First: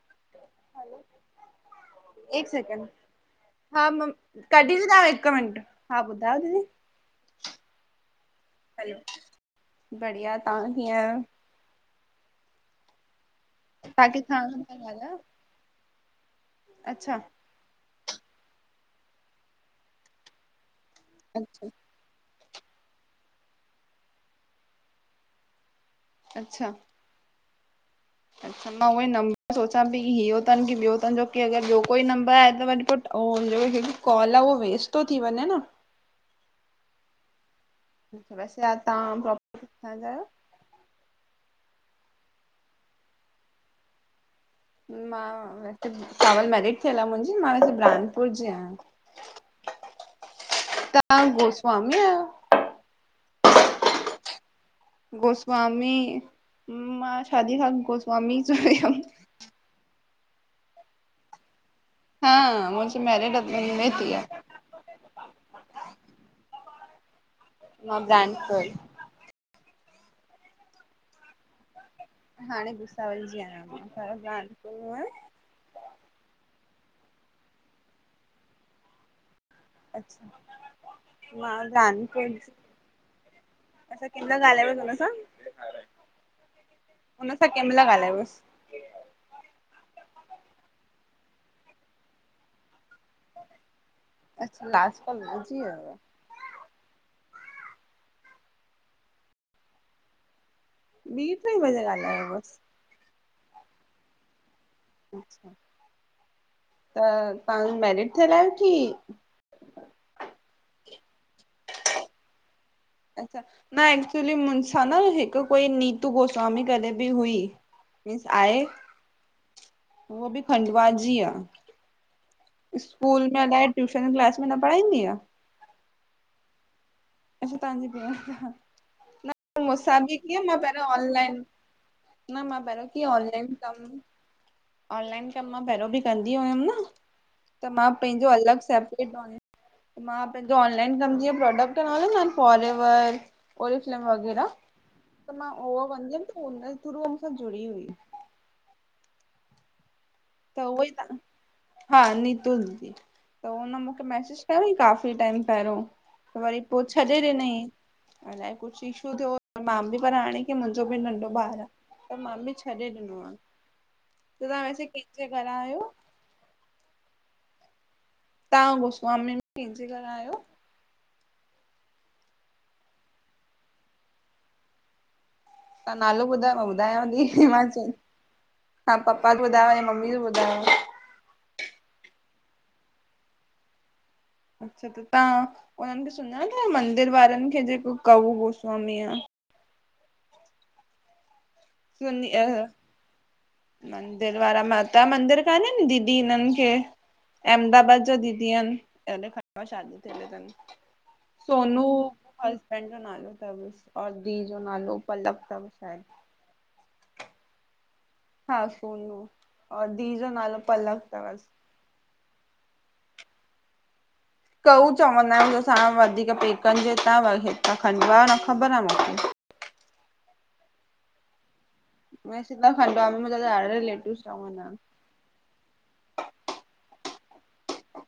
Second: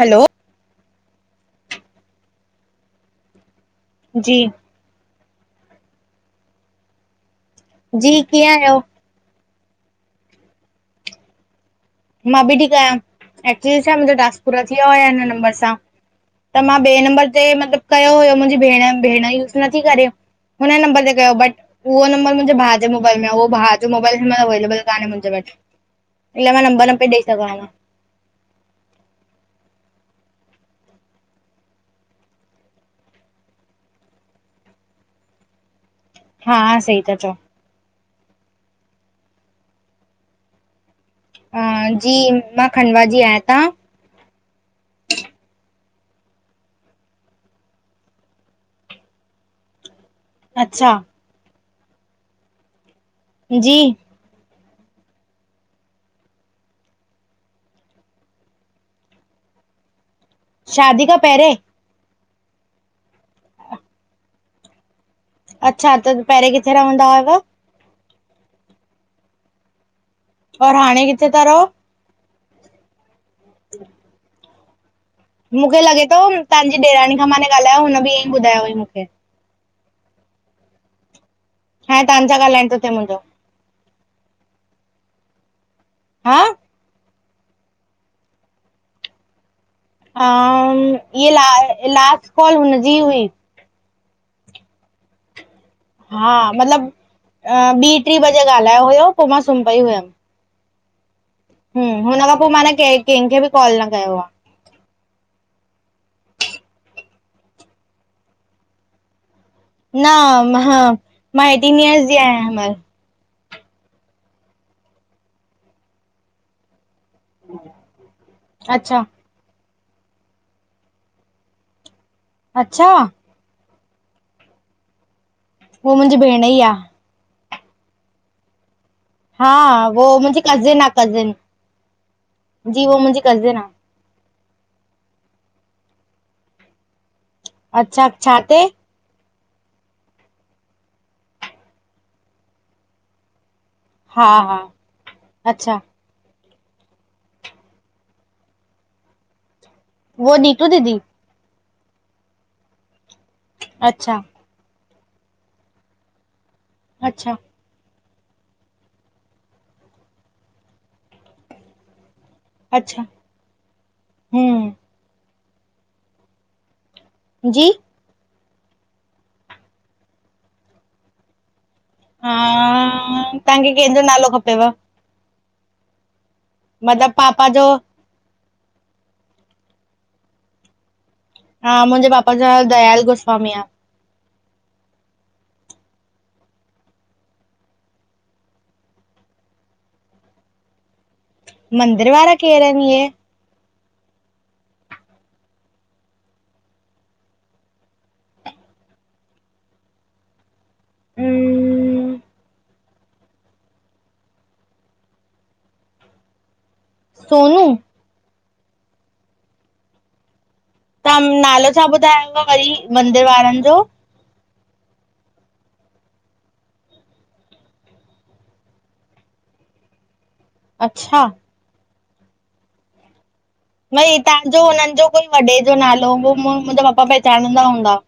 हलो। हिकु सेंकड जी हा हिकु मिट हा ॿुधायो दीदी [unintelligible] जी कीअं आयो? बढ़िया, तां कीअ आहियो? मां बि ठीकु आहियां, एटलीस्ट छा तव्हां मुंजो किथां टास्कु था पुरा थी विया हुया ॻाल्हायो हिन नंबर सां। त मां ॿिए अच्छा नंबर ते मतलबु कयो हुयो मुंहिंजी भेण भेण यूस नथी करे हुन नंबर ते कयो बट अच्छा उहो नबर मुंहिंजे भाउ जे मोबाइल में आ, उहो भाउ जो मोबाइल हिमल अवेलेबल कानहे मुंहिंजे वटि इन अच्छा लाइ न पइ ॾेई सघां। अच्छा मां उह ई नंबर सोचां पई की इहो तनि की ॿियो तनि जो की अगरि ॿियो कोई नंबर आहे त वरी पो अऊं जो कॉल आ उहो वेस्ट तो थी वञे न हा सही ता चओ। अच्छा तहां प्रोप किथां जा आहियो? हा, जी मां खंडवा जी आहियां ता? मां हिते भुसावल मेरिट थी हल आ मुंहिंजी, मां वेसे मां बुराहनपुर जी आहियां। तहां अच्छा गोस्वामी आहियो। जी। गोस्वामी मां शादीअ खां पो गोस्वामी च आयमि। शादी खां पंहिंरे? हा मुंहिंजी मैरिड अदर में थी आ। अच्छा त पहिंरे किथे रहंदा हुयव? मां बुराहनपुरु। और हाणे किथे तां रहो? हाणे भुसावल जी आहियां पहिले बुराहनपुरु हुयमि। मूंखे लॻे तो तांजी ॾेरानी खां मांने ॻाल्हायो हुन बि इअं ई ॿुधायो हुयईं मूंखे। अछा मां हाणे जानके तव्हांसां ॻाल्हाइण थो थिए मुंहिंजो अछा किन मल ॻालायवस हुन सां? हा, हुन सां कें मल ॻालायवस? अ इ ल लास्ट कॉल हुनजी हुई। अच्छा लास्ट काल हुनजी हुयव। हा, मतलब ॿीं ट्री बजे ॻाल्हायो हुयो पो मां सुम पई हुयम। [unintelligible] हम हुन खां पो मां ना बसि क केंखे बि कॉल न कयो आ। त तहां मैरिड थियल आयो की न मां एटीन ईयर्स जी खयां बस। अच्छा, न एक्चुली मूंसां न हिक कोई नीतू गोस्वामी करे बि हुई मीन्स आए। अच्छा उह बि खंडवा ज आ। अच्छा स्कूल अलाए, ट्यूशन क्लास में न पढ़ाईंदी आ। हो मुंजी भेण ई आ। अछा मांजी भेण आ। न हा मूसां वो बी मुंहिंजी कीअं मां कज़िन आहे पहिरे कज़िन ऑनलाइन न मां जी पेहरियों वो कीअं मुंहिंजी ऑनलाइन कज़िन कम आहे। ऑनलाइन कम मां पेहरो बि कंदी हुयम न, त मां अच्छा पैंजो छा अलॻ ते सेप त मां पैंजो ऑनलाइन कंदी‌ अम समझी [unintelligible] ओरिफिलेम हा वग़ैरह हा त मां अच्छा उहो कंदी हुअम, त उन थ्रू मूंसां जुड़ी हुई। वो त नीतू उहोई दीदी त हा नीतुल जी त उन मूंखे अच्छा मैसेज पेहिरे काफ़ी टाइम पेहरियों त वरी पो छॾे अच्छा ॾिनईं। अलाए, कुछ इशू थियो। मां बि पर हाणे की मुंजो बि नंढो ॿार आ। त मां बि छॾे अच्छा ॾिनो आ। त तहां हम्म वैेसे केंजे घरां आयो? जी तव्हां गोसवामी में केंजे घर आयो? अ तहांखे केंजो नालो खपेव। तहां नालो ॿुधायो, मां मतिलब ॿुधायांव ती पापा जो माचल हा पपा जो ॿुधायो ऐं या मम्मी जो ॿुधायो। हा, मुंजे पापा जो नालो दयाल गोस्वामी आ। अच्छा, त तहां हुनन खे सुञाणो मंदर वारन खे, जेको कऊ गोस्वामी आ। मंदर सुन वारा अ केर आहिनि इहे मंदर वारा, माता मंदिर कानन दीदी हिनन खे अहमदाबाद जो दीदी आहिन। जेने खंडवा शादी थियल तन। सोनू अम्म, अ पैंजो नालो तवस और धीउ जो नालो पलक तव शायद। सोनू हा सोनू और धीअ जो नालो पलक तव्हां तवस। नालो छा ॿुधायव वरी मंदर वारन जो। कऊ चवंदा आयूं असां वधीक पेकन जे हितां। हितां कांडला जो न ख़बर आ मूंखे। अच्छा में जिता खंडवा मां [unintelligible] न ई तांजो हुनन जो कोई वॾे जो नालो हूंदो। मुंजा पपा पहचानींदा हूंदा।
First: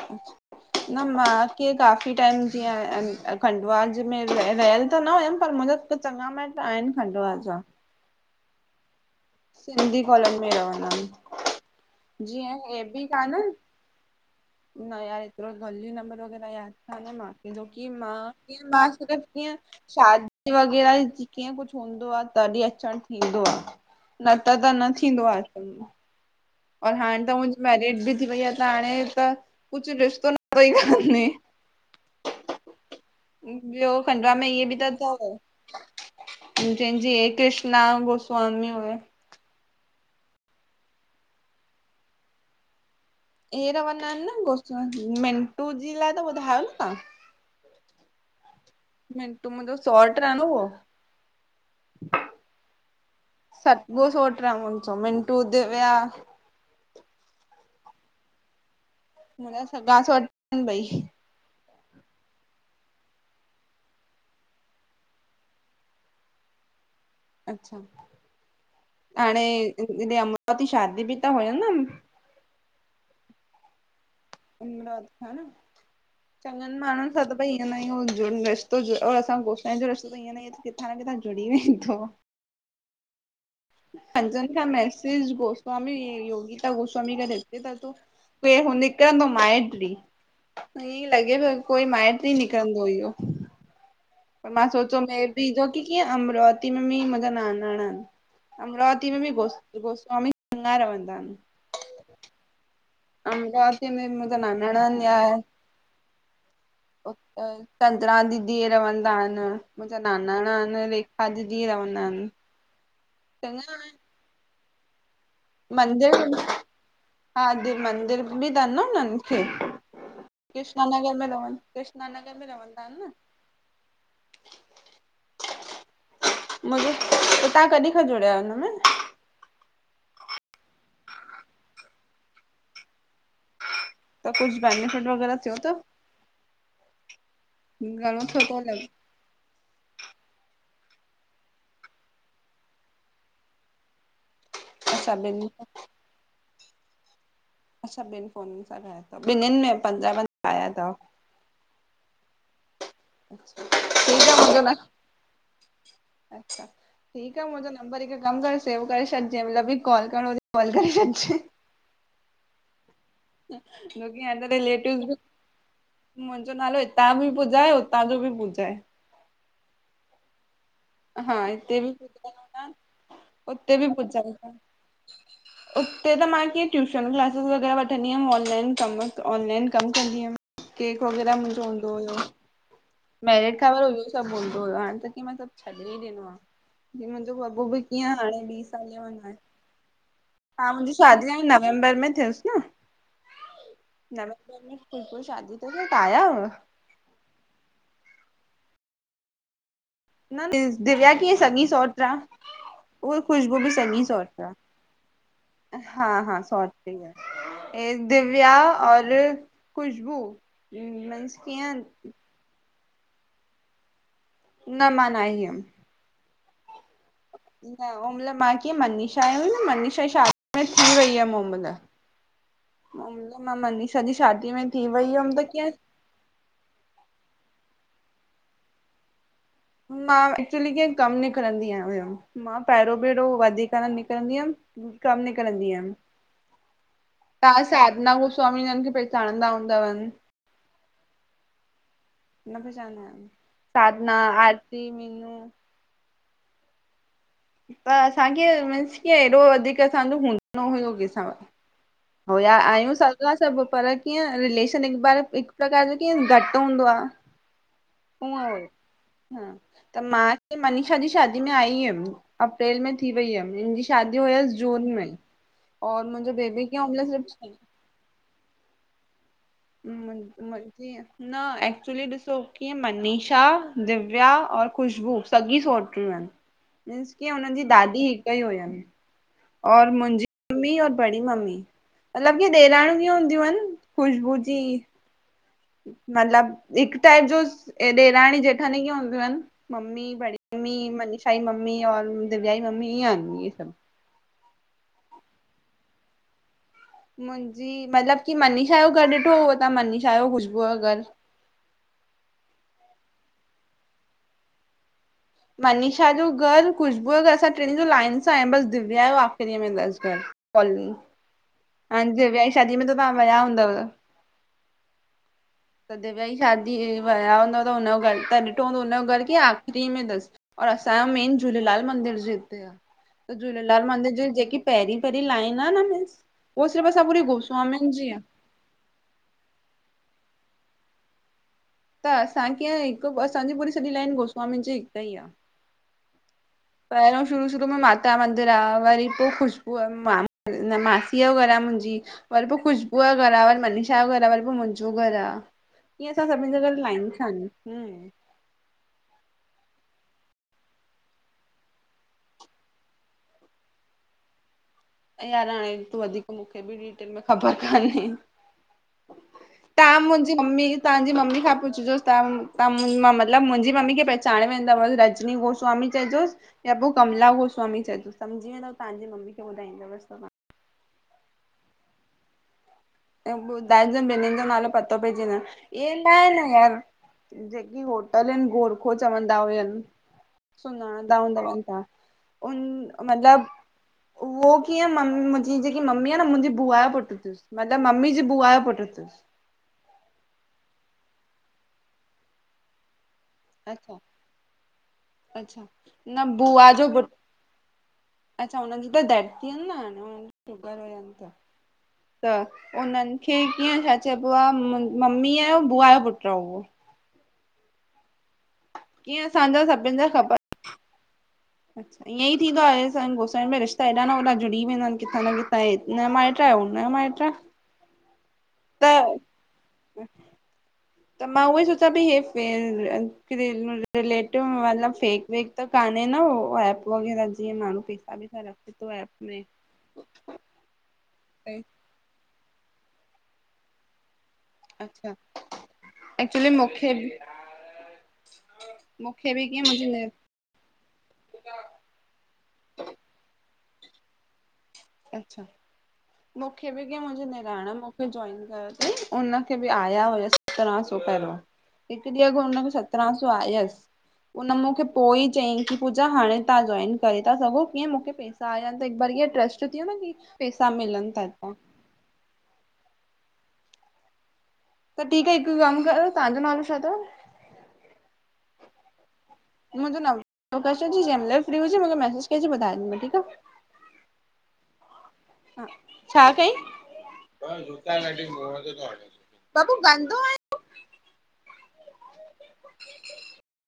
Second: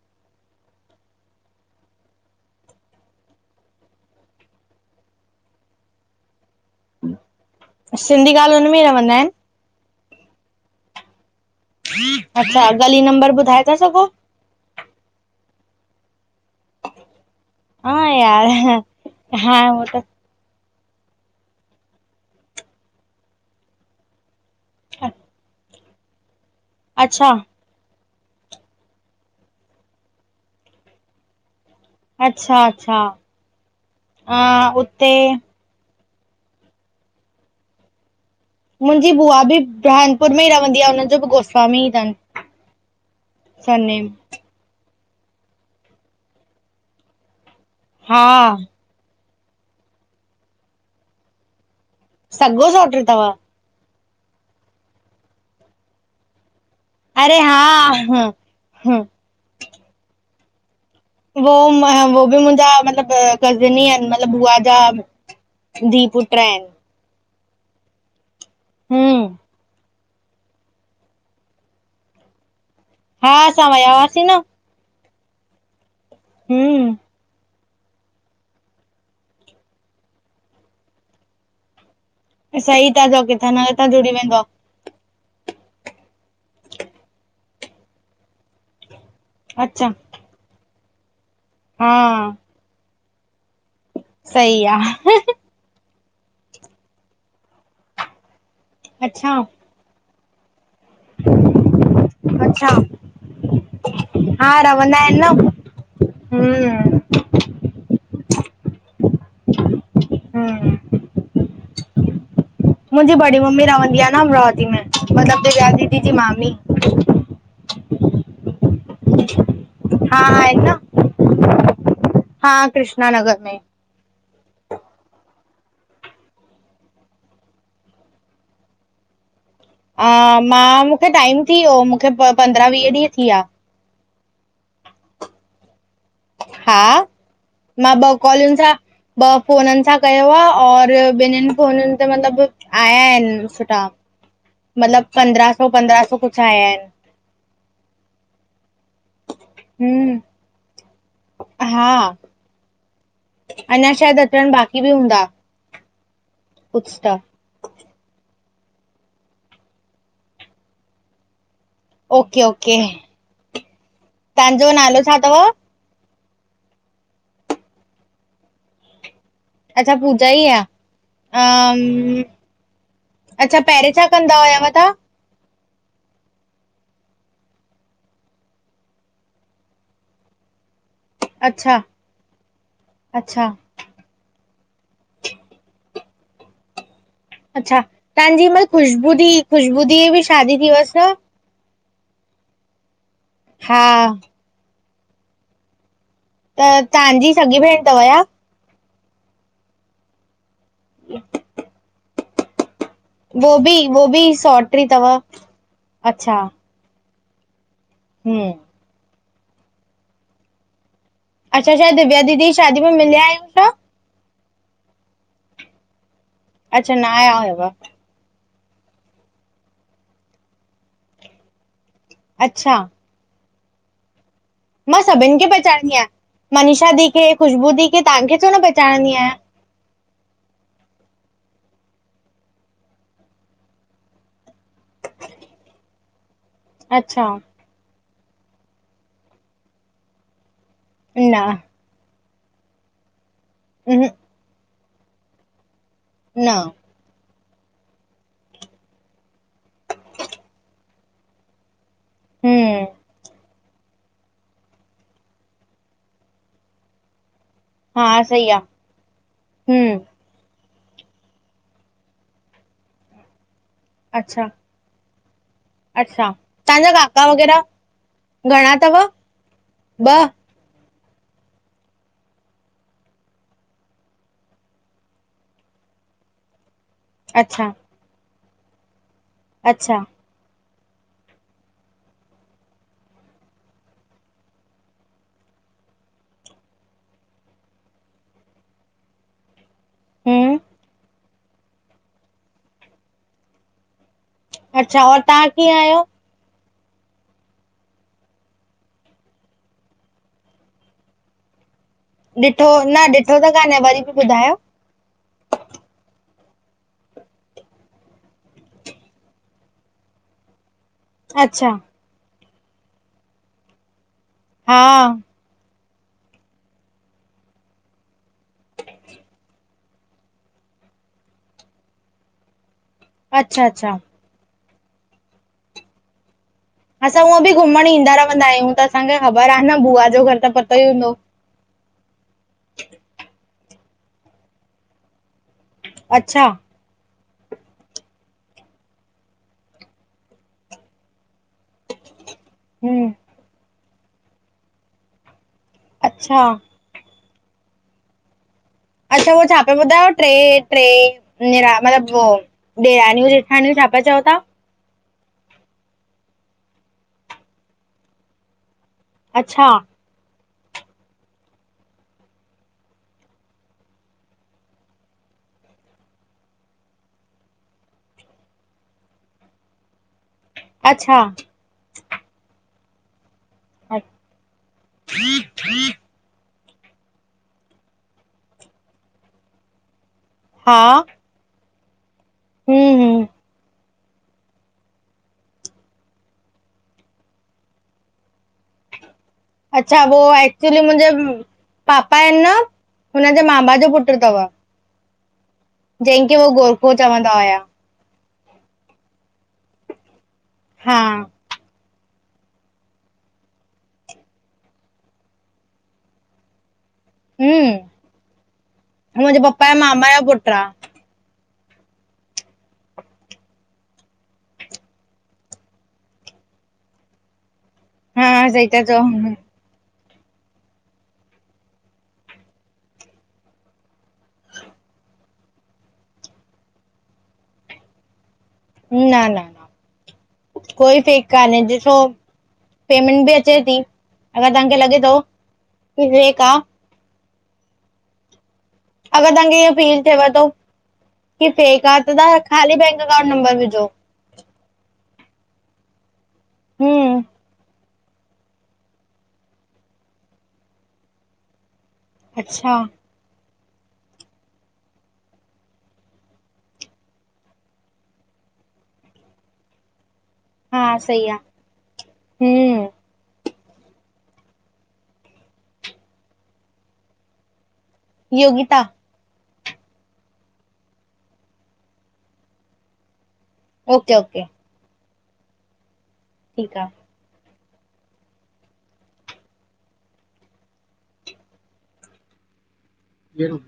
अच्छा। न मांंखे काफ़ी टाइम जीअं अखंडवाज में रहियल त न हुयमि पर मुंहिंजो त चङा माइट आहिनि खंडवा जा। सिंधी कॉलोनी में ई रवंदा आइनि? सिंधी कॉलोनी में रवंदा इन, अच्छा गली नंबर ॿुधाए ता सघो, न यार एतरो गल्ली नंबर वगैरह याद ह न मांखे जो की हा मां यार कीअ मां कीअं हा उहो त शाद वग़ैरह कीअं कुछ हूंदो आ तॾीं अचणु थींदो आ। न त त न थींदो आ, अचम में। और हाणे अच्छा त मुंहिंजी मेरिड बि थी वई आ त हाणे त कुछ रिश्तो न काने, अच्छा -अच्छा। ॿियो खंडवा अ में इये बि त उते अथव जंहिंजी हे कृष्णा गोस्वामी हुयो मुंहिंजी बुआ बि बुरहानपुर में ई रवंदी आ हुनन जो बि गोस्वामी तनि। इहे रवंदा आइनि न गोस्वामी, मिंटू जी लाइ त ॿुधायो न तां? हा। मिंटू मुंहिंजो सॉट्र आ न उहो। सॻो सोट्र तव? सॻो सोट्र आ मुंजो मिंटू, दिव्या। अरे हा- हं -हं मुंहिंजा सॻा सोट्र इन ॿई। वो बि मुंहिंजा मतलबु कज़िन ई आहिनि, मतिलबु बुआ जा धीअ पुट्र आइनि। अच्छा, हम्म हाणे हिॾे अमरावती शादी बि त हुयन न, हा, असां वया हा सीं न। इनमल हा न, चङनि माण्हुनि हम्म असां त भई ईंद न आहियूं जो रस्तो जो और असां गोसा जो रस्तो त ई [unintelligible] किथां न किथां जुड़ी वईंदो। सही ता चो कीथां न किथां जुड़ी वेंदो पंजन आहे खां मैस ॾिस गोस्वामी योगिता गोस्वामी करे अचे त तो। माइटी अच्छा ईअं लॻे तो हा कोई माइट ई निकिरंदो इहो। पर सही मां आहे सोचियो हे बि जो की किअंं अमरावती में भी मुहिंजा नानाणा अमरावती में भी अच्छा गोस्वामी सङार भंडार। [unintelligible] अच्छा! अमरावती में मुंजा नानाणा न्याय, हूंअं, चंदरा दीदी रवंदा इन मुंजा नानाणा हम्म इन वे अॼु ॾीअ रवंदा इन। मुंजी बड़ी मम्मी रवंदी आ न अमराती में, मतिलब मंदिर हा दिव मंदिर बि दन उननि खे? हा आहिनि न कृष्णानगर में रवनि कृष्णानगर में हा रवंदा इन कृष्णा न? नगर में मुंजो त तहां कॾी खां जुड़िया आहियो हिनमें? हा मां मुखे टाइम थीयो मुखे पंद्रां वीह ॾींहं थी विया। त कुझु बनिफिट वग़ैरह थियो तव? हा, मां ॿ घणो थियो कॉलुनि थो सां लॻे ॿ फ़ोननि सां कयो आ, और ॿिनिनि फ़ोननि ते मतिलब, आया आहिनि सुठा। असां मतिलबु ॿिनि पंद्रहां सौ पंद्रहां सौ कुछु आया आहिनि। ॿिनिनि में पंद्रहां हम्म पंद्रहां सौ आया तव। हा। [unintelligible] अञा शायदि अचनि बाक़ी बि हूंदा कुझु त ठीक आ मुंहिंजो नंबर, हिकु कम करे सेव करे छॾिजें, मतिलबु बि कॉल करणो हुजे कॉल करे छॾिजें। Okay okay. छोकी हंध ते तव्हांजो नालो लेटियुस बि छा अथव मुंहिंजो नालो हितां बि पूॼा ए, हुतां जो बि पूॼा ए। अच्छा, पूजा ई आ। हा हिते बि हम्, पुॼाए अच्छा, उते बि पहिरियोें छा कंदा पुॼाए हुयव तां? उते त मां कीअं ट्यूशन क्लासिस वग़ैरह वठंदी हुमि, ऑनाइन कम, ऑनाइन कम कंदी हमि। केक वग़ैरह मुंहिंजो अच्छा हूंदो हुयो, अच्छा मैरिड ख़बर हुयो। सभु बुलंदो हुयो आ, हाणे त ती मां सभु छॾी ही ॾिनो आ। मुंजो बबू बि अच्छा कीअं हाणे तव्हांजी ॿी हिनमल साले जो खुशबू दी नाहें, खुशबू दी जी बि शादी थी हा मुंहिंजी हुअसि शादी आई न नवंबर में थियसि न, हा नवंबर में शादी [unintelligible] आया हुयव? त तांजी सॻी भेण तव या? न, दिव्या कीअं संॻी सौटि आ। उहा वो ख़ुशबू बी बि सॻी वो बि सौट आ, सौट्री तव हा अच्छा हा सौट। ऐं हम्म दिव्या और खुशबू मीन्स अच्छा, कीअं छा दिव्या दीदी शादी में मिलिया आहियूं न? न, मां न आईयम। अच्छा, न आया हुयव। ओमल मां कीअं मनीषा आयऊ न मनीषा शादी में थी वई हुयमि ओमल। अच्छा। अऊं मां मनीषा ॼी शादीअ में थी मां वई हुयमि सभिनि खे त कीअं पहचाणंदी आहियां, मनीषा दी खे खुशबू दी खे तांखे छो न पहचाणंदी आहियां। मां एक्चुली कीअं कमु निकिरंदी आहियां हुयमि मां पहिरियों बहिरों वधीक न निकिरंदी हमि। कम निकरंदी हमि। अच्छा। तां साधना गोस्वामी जन खे पहिचाणंदा हूंदवन। ना। न पहिचानदी [unintelligible] न साधना आरती मीनू न। त असांखे मींस कीअं एॾो वधीक असांजो हूंदो हुयो केसां। हो, या हम्म आहियूं सॻा सभु पर कीअं रिलेशन हिक बार हिकु प्रकार जो कीअं घटि हूंदो आ। हा ऊंअ सही हो, आ हा त हम्म मां मनीषा जी शादी में आई यमि अप्रैल में थी वई यमि [unintelligible] शादी अच्छा हुयसि जून में और मुंहिंजो बेबी खे तांजा हुन महिल काका सिर्फ वग़ैरह घणा तव? म ॿ [unintelligible] न एक्चुली ॾिसो कीअं मनीषा दिव्या और खुशबू सॻी सोट्रियूं अनि। [inaudible] मींस कीयं हुन जी अच्छा दादी हिकु ई हुयनि और अच्छा मुंहिंजी मम्मी और बड़ी मम्मी मतिलबु कीअं ॾेराणीयूं हूंदियूं इन ख़ुशबू जी। मतिलबु हिकु टाइप जो ॾेराणी जेठानि इंय हूंदियूं आहिनि। मम्मी बड़ी हम्म मम्मी मनीषा जी मम्मी और दिव्या जी मम्मी ईंय हुदियूं इन सभु। अच्छा और तां कीअं आहियो? मुंहिंजी मतिलबु की मनीषा जो घर ॾिठो हुओ तव्हां मनीषा जो ख़ुशबूअ जो घर ॾिठो न ॾिठो त कान्हे वरी बि ॿुधायो। मनीषा जो घर, ख़ुशबूअ जो घर असां ट्रिन जो लाइन सां आहे बसि दिव्या जो आख़िरीअ मेंं तसि घर। कॉल मी। अच्छा हाणे दिव्या जी शादी में तां वया हूंदव? हा त दिव्या जी शादी वया हूंदव त हुनजो घर त ॾिठो हूंदो हुनजो घर कीअं आखिरी में तसि। और असांजो मेन झूलेलाल मंदिर जी हिते आ, त अच्छा झूलेलाल अच्छा मंदिर जी ॼेकी पहिरीं पहिरीं लाइन आ न मिस उहा सिर्फ़ु पूरी असां हूअ बि घुमण गोस्वामीनि जी ईंदा आहे रवंदा आहियूं। त असांखे ख़बर आ न बुआ जो घर त पतो ई हूंदो। त असां कीअं हिकु असांजी पूरी सॼी लाइन गोस्वामी जी हिकु ई आ। अच्छा पहिरों शुरू शुरू में माता जो मंदिर आ, वरी पो ख़ुशबू अ न मासीअ जो घर आ। जी। वरी पो ख़ुशबूअ हम्म जो घर आ, वरी मनीषा जो घर आ, वरी पो मुंहिंजो घर आ। इअं असां अच्छा सभिनि जा घर लाइन सां इन। हूं अच्छा उहो छा पा ॿुधायो, ट्रै ट्रै निरा मतिलबु वो? डेराणियूं जेठानियूं छा पा चओ तां? यार हाणे तूं वधीक मूंखे बि डिटेल में ख़बर कान्हे। अच्छा तां मुंहिंजी मम्मी तव्हांजी मम्मी खां पुछजोसि तां तां मां मतिलबु मुंहिंजी मम्मी खे पह चाणे वेंदवस रजनी गोस्वामी चहजोस या पो कमला गोस्वामी चइजोस समझी वें त तव्हांजी मम्मी खे ॿुधाईंदवस तहां। अछा एं ॿुधाए जो ॿिनीन जो नालो पतो पेजी वेंदन, इदाइन हर ॼेकी होटल हिनि गोरखो चवंदा हुयनि। हा सुञाणंदा हुदव तां, उन हम्म हम्म मतिलबु उहो कीअं ममी मुंहिंजी ॼेकी मम्मी आ न मुंहिंजी बुआ जो पुटु तीसि। मतिलबु मम्मी जी बुआयो पुट तसि। अच्छा वो एक्चुली मुंहिंजे पापा आहिनि न, हुनजे मामा जो पुटु तव। अछा जंहिंखे हो गोरखो चवंदा हुया। अच्छा हुननि जी त दट थीयनि न, शुगर हा हुयनि त। त उननि खे कीअं छा चइबो आ मु ममीय जो बुआ जो पुटु हो उवो। हूं, कीअं मुंहिंजे असांजा पपा ऐं सभिनि जा मामा जो ख़बर पुटु आ अच्छा इअं ई थींदो आहे संग गोसाइ में रिश्ता हेॾा न होॾा जुड़ी वेंदा आहिनि किथां न किथां ऐं हिनयो माइट आ, हुनयो माईट आ। हा हा सई। त त मां उहो ही सोचा पई हे रिलेटिव मतलब फेक वेक। त कान्हे न उहो एप वग़ैरह जीअं माण्हू पैसा बि ता रख न -न कोई फेक कान्हे ॾिसो पेमेंट बि अचे थी अगर तव्हांखे लॻे अच्छा थो की पेट आ [unintelligible] अगर तव्हांखे कीअं इहो फील मुंहिंजी थियव थो की फेक आ, त तव्हां खाली बैंक अकाउंट नंबर विझो। अच्छा, मूंखे बि किअं हम्म मुंहिंजी निणान मो जॉइन कयो तई उनखे बि आया हुयस सत्रहां सौ पहिरियों। हिकु ॾींहं अॻु हुनखे अच्छा सत्रहां सौ आयसि। उन मूंखे पो ई चयईं की पूजा हाणे तव्हां जॉइन करे था सघो कीअं मूंखे पैसा आया त हिक बार हीअं ट्रस्ट थी वयो न कि पैसा हा मिलन ता सही आ हितां। हम्म। त ठीक आह हिक कम कयो तव्हांजो नालो छा तव? योगिता। मुंहिंजो नंबर ज फ्र हुजे म मूंखे मैसज कजे ॿुधाऐ ज ठीक आ। ओके ओके हा छा कई। ठीक आ। [unintelligible] [inaudible] [unintelligible]